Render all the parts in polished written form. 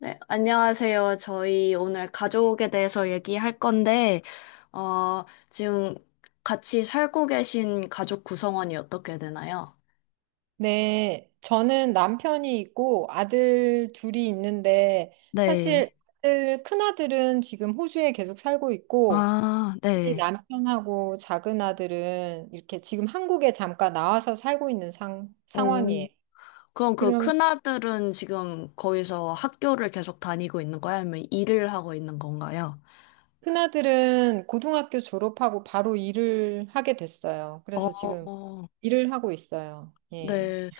네, 안녕하세요. 저희 오늘 가족에 대해서 얘기할 건데, 지금 같이 살고 계신 가족 구성원이 어떻게 되나요? 네, 저는 남편이 있고 아들 둘이 있는데 사실 네. 아들, 큰아들은 지금 호주에 계속 살고 있고 아, 우리 네. 남편하고 작은 아들은 이렇게 지금 한국에 잠깐 나와서 살고 있는 상, 음. 오. 상황이에요. 그럼 그 그러면 큰아들은 지금 거기서 학교를 계속 다니고 있는 거예요? 아니면 일을 하고 있는 건가요? 큰아들은 고등학교 졸업하고 바로 일을 하게 됐어요. 그래서 지금 어, 일을 하고 있어요. 예. 네.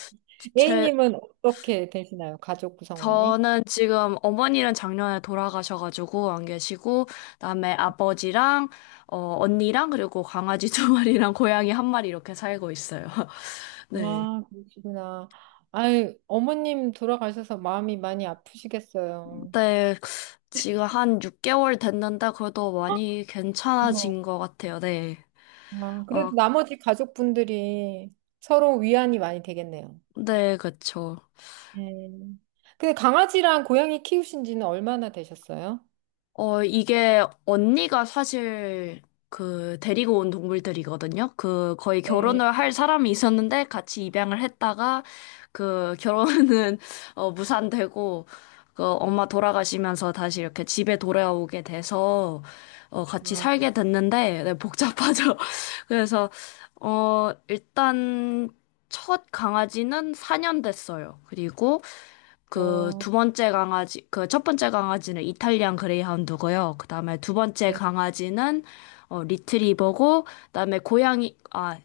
제... A님은 어떻게 되시나요? 가족 구성원이? 저는 지금 어머니는 작년에 돌아가셔가지고 안 계시고, 그다음에 아버지랑, 언니랑, 그리고 강아지 두 마리랑 고양이 한 마리 이렇게 살고 있어요. 네. 와, 그러시구나. 아이, 어머님 돌아가셔서 마음이 많이 아프시겠어요. 네, 지금 한 6개월 됐는데, 그래도 많이 고마워. 괜찮아진 것 같아요. 네. 아, 어, 그래도 나머지 가족분들이 서로 위안이 많이 되겠네요. 네, 그쵸. 네. 근데 강아지랑 고양이 키우신 지는 얼마나 되셨어요? 어, 이게 언니가 사실 그 데리고 온 동물들이거든요. 그 거의 네. 결혼을 할 사람이 있었는데 같이 입양을 했다가 그 결혼은 무산되고 그 엄마 돌아가시면서 다시 이렇게 집에 돌아오게 돼서 같이 아, 살게 됐는데 네, 복잡하죠. 그래서 일단 첫 강아지는 4년 됐어요. 그리고 어, 그 첫 번째 강아지는 이탈리안 그레이하운드고요. 그 다음에 두 번째 네. 강아지는 리트리버고, 그 다음에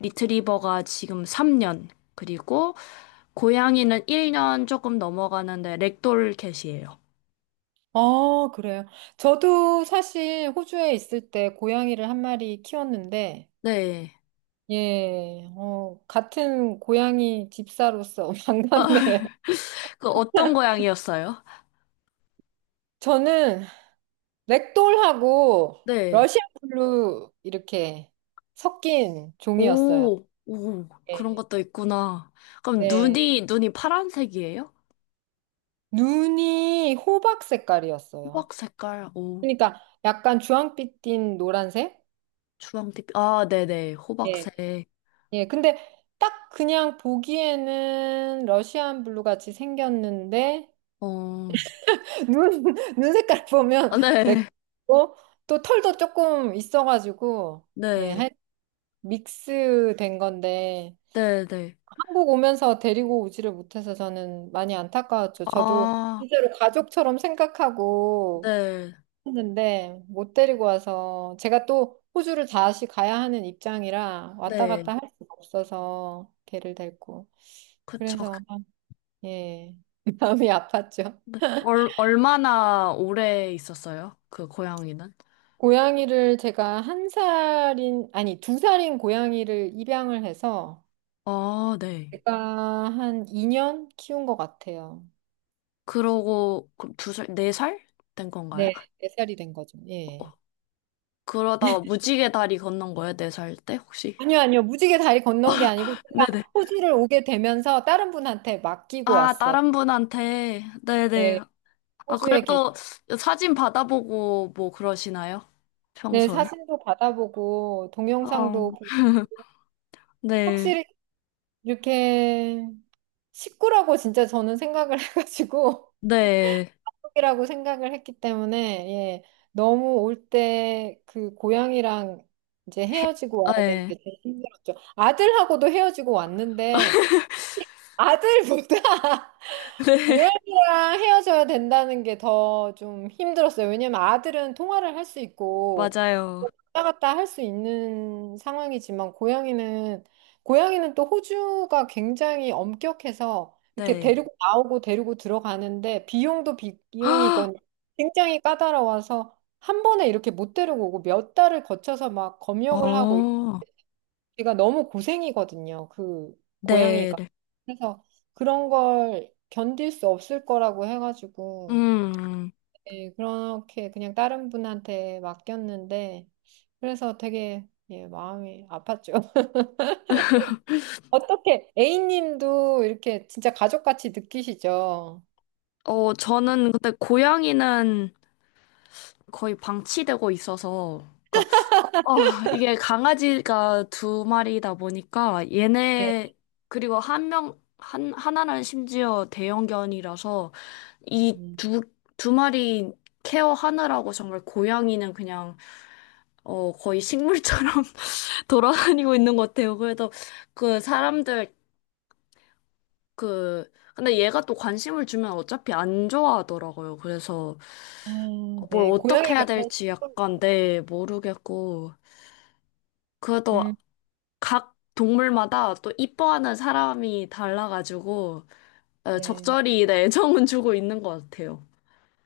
리트리버가 지금 3년, 그리고 고양이는 1년 조금 넘어가는데 렉돌 캣이에요. 어, 그래요. 저도 사실 호주에 있을 때 고양이를 한 마리 키웠는데, 네. 예, 어, 같은 고양이 집사로서 반갑네요. 그 어떤 고양이였어요? 저는 렉돌하고 네. 러시안 블루 이렇게 섞인 종이었어요. 오, 오, 그런 네. 것도 있구나. 그럼 네. 눈이 파란색이에요? 눈이 호박 색깔이었어요. 호박 색깔, 오, 그러니까 약간 주황빛 띤 노란색? 주황빛, 아, 네네, 예. 호박색. 예. 근데 딱 그냥 보기에는 러시안 블루 같이 생겼는데 어, 눈, 눈 색깔 보면 아, 네, 렉돌고 또 털도 조금 있어가지고 예, 네, 한 믹스 된 건데 네, 네, 한국 오면서 데리고 오지를 못해서 저는 많이 안타까웠죠. 저도 아, 진짜로 가족처럼 생각하고 네, 했는데 못 데리고 와서 제가 또 호주를 다시 가야 하는 입장이라 왔다 네, 갔다 할 수가 없어서 걔를 데리고. 그쵸. 그래서 예, 마음이 아팠죠. 네. 얼마나 오래 있었어요? 그 고양이는? 고양이를 제가 한 살인, 아니 두 살인 고양이를 입양을 해서 아, 네. 제가 한 2년 키운 것 같아요. 그러고, 그럼 두 살, 네 살 된 건가요? 네, 4살이 된 거죠. 어, 예. 어. 그러다가 무지개 다리 건넌 거예요? 네 살 때, 혹시? 아니요, 아니요. 무지개 다리 건넌 게 아니고 제가 네네. 호주를 오게 되면서 다른 분한테 맡기고 아, 왔어요. 다른 분한테. 네, 네네. 아, 호주에 그래도 계신. 사진 받아보고 뭐 그러시나요? 네, 평소에? 사진도 받아보고 어, 동영상도 보내주시고 네. 확실히 이렇게 식구라고 진짜 저는 생각을 해가지고 네. 이라고 생각을 했기 때문에 예, 너무 올 때 그 고향이랑 이제 해- 아, 헤어지고 와야 되는 네. 게 제일 힘들었죠. 아들하고도 헤어지고 왔는데 아들보다 네, 고양이랑 헤어져야 된다는 게 더 좀 힘들었어요. 왜냐면 아들은 통화를 할 수 있고 맞아요. 뭐 왔다 갔다 할 수 있는 상황이지만 고양이는 고양이는 또 호주가 굉장히 엄격해서 이렇게 네. 데리고 나오고 데리고 들어가는데 비용도 비용이건 굉장히 까다로워서 한 번에 이렇게 못 데리고 오고 몇 달을 거쳐서 막 검역을 하고 어, 제가 너무 고생이거든요. 그 네. 고양이가. 네. 그래서 그런 걸 견딜 수 없을 거라고 해가지고 음, 예, 그렇게 그냥 다른 분한테 맡겼는데 그래서 되게 예, 마음이 아팠죠. 어떻게 A님도 이렇게 진짜 가족같이 느끼시죠? 어, 저는 근데 고양이는 거의 방치되고 있어서, 그러니까, 어, 이게 강아지가 두 마리다 보니까 네. 얘네, 그리고 한 명, 하나는 심지어 대형견이라서 이 음. 두, 두 마리 케어하느라고 정말 고양이는 그냥, 어, 거의 식물처럼 돌아다니고 있는 것 같아요. 그래서 그 사람들 그 근데 얘가 또 관심을 주면 어차피 안 좋아하더라고요. 그래서 아, 뭘 네. 어떻게 해야 고양이가 그런 될지 슬픔이 약간 네 모르겠고 그래도 음, 각 동물마다 또 이뻐하는 사람이 달라가지고 어, 네. 적절히 네, 애정은 주고 있는 것 같아요.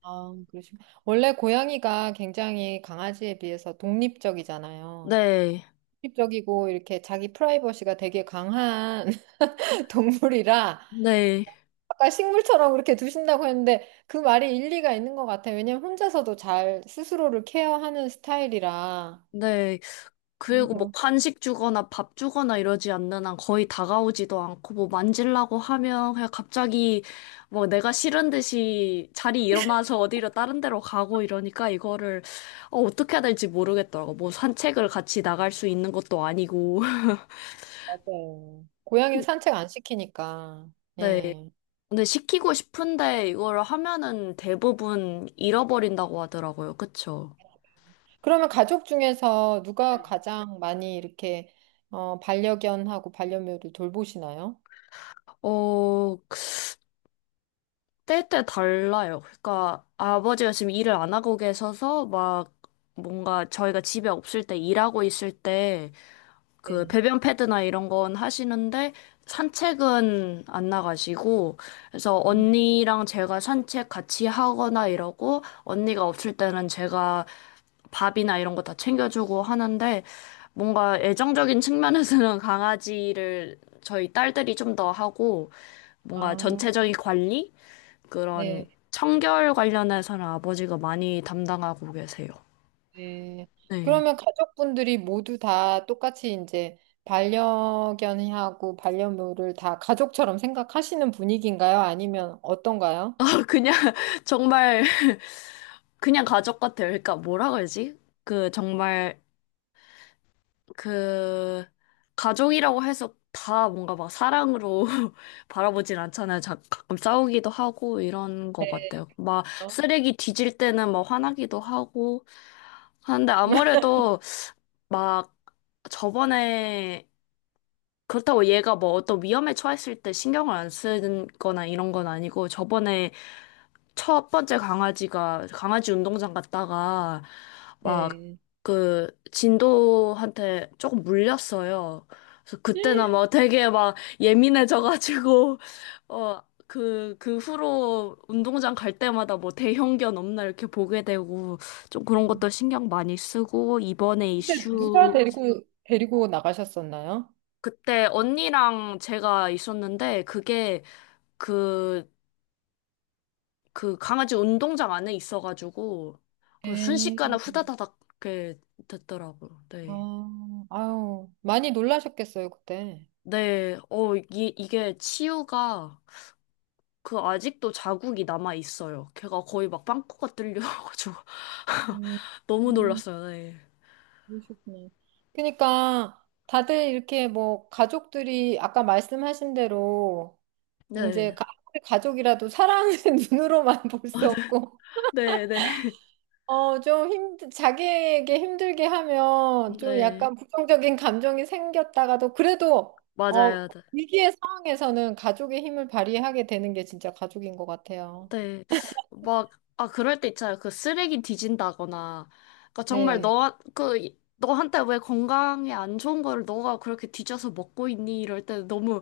아, 그러시고. 원래 고양이가 굉장히 강아지에 비해서 독립적이잖아요. 네, 독립적이고 이렇게 자기 프라이버시가 되게 강한 동물이라 네, 아까 식물처럼 그렇게 두신다고 했는데 그 말이 일리가 있는 것 같아요. 왜냐면 혼자서도 잘 스스로를 케어하는 스타일이라. 네. 그리고 뭐 그래서 간식 주거나 밥 주거나 이러지 않는 한 거의 다가오지도 않고 뭐 만지려고 하면 그냥 갑자기 뭐 내가 싫은 듯이 자리 일어나서 어디로 다른 데로 가고 이러니까 이거를 어떻게 해야 될지 모르겠더라고. 뭐 산책을 같이 나갈 수 있는 것도 아니고. 맞아요. 고양이는 산책 안 시키니까. 네. 예. 근데 시키고 싶은데 이걸 하면은 대부분 잃어버린다고 하더라고요. 그쵸? 그러면 가족 중에서 누가 네. 가장 많이 이렇게 어, 반려견하고 반려묘를 돌보시나요? 어, 때때 달라요. 그러니까 아버지가 지금 일을 안 하고 계셔서 막 뭔가 저희가 집에 없을 때 일하고 있을 때 그 네. 배변 패드나 이런 건 하시는데 산책은 안 나가시고 그래서 음. 언니랑 제가 산책 같이 하거나 이러고 언니가 없을 때는 제가 밥이나 이런 거 다 챙겨주고 하는데 뭔가 애정적인 측면에서는 강아지를 저희 딸들이 좀 더 하고 뭔가 아, 전체적인 관리? 그런 네. 청결 관련해서는 아버지가 많이 담당하고 계세요. 네. 네. 그러면 가족분들이 모두 다 똑같이 이제 반려견하고 반려묘를 다 가족처럼 생각하시는 분위기인가요? 아니면 어떤가요? 그냥 정말 그냥 가족 같아요. 그러니까 뭐라 그러지? 그 정말 그 가족이라고 해서 다 뭔가 막 사랑으로 바라보진 않잖아요. 자, 가끔 싸우기도 하고 이런 것 같아요. 막 어. 쓰레기 뒤질 때는 막 화나기도 하고 하는데 아무래도 막 저번에 그렇다고 얘가 뭐 어떤 위험에 처했을 때 신경을 안 쓰는 거나 이런 건 아니고 저번에 첫 번째 강아지가 강아지 운동장 갔다가 막 네. 그 진도한테 조금 물렸어요. 그래서 그때는 막 되게 막 예민해져가지고 어 그 후로 운동장 갈 때마다 뭐 대형견 없나 이렇게 보게 되고 좀 그런 것도 신경 많이 쓰고 이번에 근데 누가 이슈 데리고 나가셨었나요? 그때 언니랑 제가 있었는데 그게 그, 그 강아지 운동장 안에 있어가지고 그 네. 순식간에 후다다닥 이렇게 됐더라고요. 네. 아, 아유, 많이 놀라셨겠어요, 그때. 네, 어, 이, 이게 치유가 그 아직도 자국이 남아 있어요. 걔가 거의 막 빵꾸가 뚫려가지고 음, 너무 음, 놀랐어요. 네. 그러셨구나. 그러니까 다들 이렇게 뭐 가족들이 아까 말씀하신 대로 이제 네. 가족이라도 사랑은 눈으로만 볼 수 없고 네, 네. 어 좀 힘 자기에게 힘들게 하면 좀 네. 약간 부정적인 감정이 생겼다가도 그래도 어 맞아요. 위기의 상황에서는 가족의 힘을 발휘하게 되는 게 진짜 가족인 것 같아요. 네. 막, 아, 그럴 때 있잖아요. 그 쓰레기 뒤진다거나. 그러니까 정말 네, 너, 그, 너한테 왜 건강에 안 좋은 거를 너가 그렇게 뒤져서 먹고 있니? 이럴 때 너무,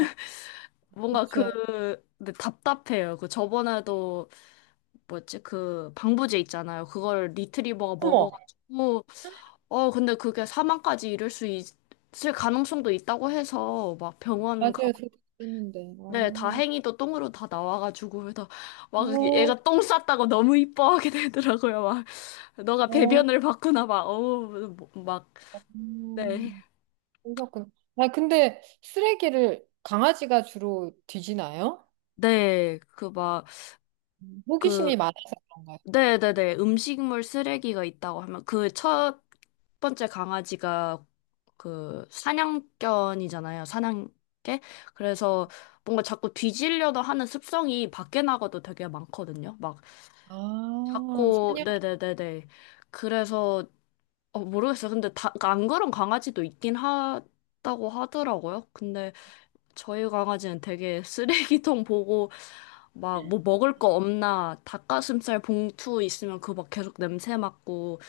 아, 뭔가 그렇죠. 그, 네, 답답해요. 그 저번에도, 뭐였지? 그 방부제 있잖아요. 그걸 리트리버가 어머, 먹어가지고, 어, 근데 그게 사망까지 이를 수 있, 을 가능성도 있다고 해서 막 병원 맞아요. 저도 그랬는데. 네, 어, 다행히도 똥으로 다 나와가지고, 그래서 막 어, 얘가 똥 쌌다고 너무 이뻐하게 되더라고요. 막, 너가 어, 배변을 봤구나, 막, 어우, 뭐, 막, 네. 음, 그러셨구나. 아, 근데 쓰레기를 강아지가 주로 뒤지나요? 네, 그 막, 그, 호기심이 많아서 네네네, 음식물 쓰레기가 있다고 하면, 그 첫 번째 강아지가 그 사냥견이잖아요, 사냥개? 그래서 뭔가 자꾸 뒤지려다 하는 습성이 밖에 나가도 되게 많거든요. 막, 아, 자꾸, 선녀 네네네네. 그래서 어, 모르겠어요. 근데 다, 그러니까 안 그런 강아지도 있긴 하다고 하더라고요. 근데 저희 강아지는 되게 쓰레기통 보고 막 뭐 먹을 거 없나 닭가슴살 봉투 있으면 그거 막 계속 냄새 맡고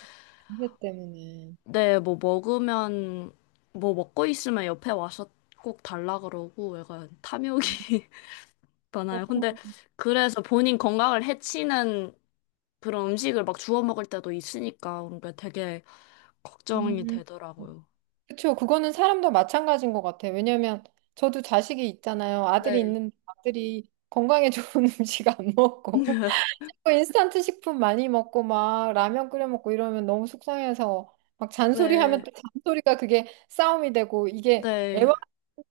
관계 때문에. 네, 뭐 먹고 있으면 옆에 와서 꼭 달라 그러고 약간 탐욕이 음, 많아요. 그렇구나. 근데 그래서 본인 건강을 해치는 그런 음식을 막 주워 먹을 때도 있으니까 그러니까 되게 걱정이 음. 되더라고요. 그쵸. 그거는 사람도 마찬가지인 것 같아요. 왜냐면 저도 자식이 있잖아요. 아들이 네. 있는데 아들이 건강에 좋은 음식 안 먹고 뭐 인스턴트 식품 많이 먹고 막 라면 끓여 먹고 이러면 너무 속상해서 막 잔소리하면 네, 또 잔소리가 그게 싸움이 되고 이게 네, 애완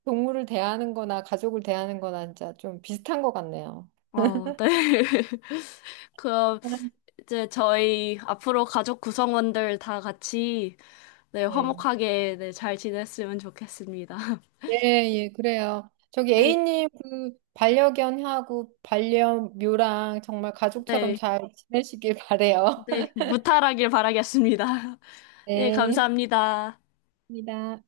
동물을 대하는 거나 가족을 대하는 거나 진짜 좀 비슷한 것 같네요. 어, 네. 그럼 이제 저희 앞으로 가족 구성원들 다 같이 네, 네. 화목하게 네, 잘 지냈으면 좋겠습니다. 예, 예, 그래요. 저기 네, A님 그 반려견하고 반려묘랑 정말 가족처럼 네, 잘 지내시길 바래요. 네, 무탈하길 바라겠습니다. 네, 네, 감사합니다. 입니다.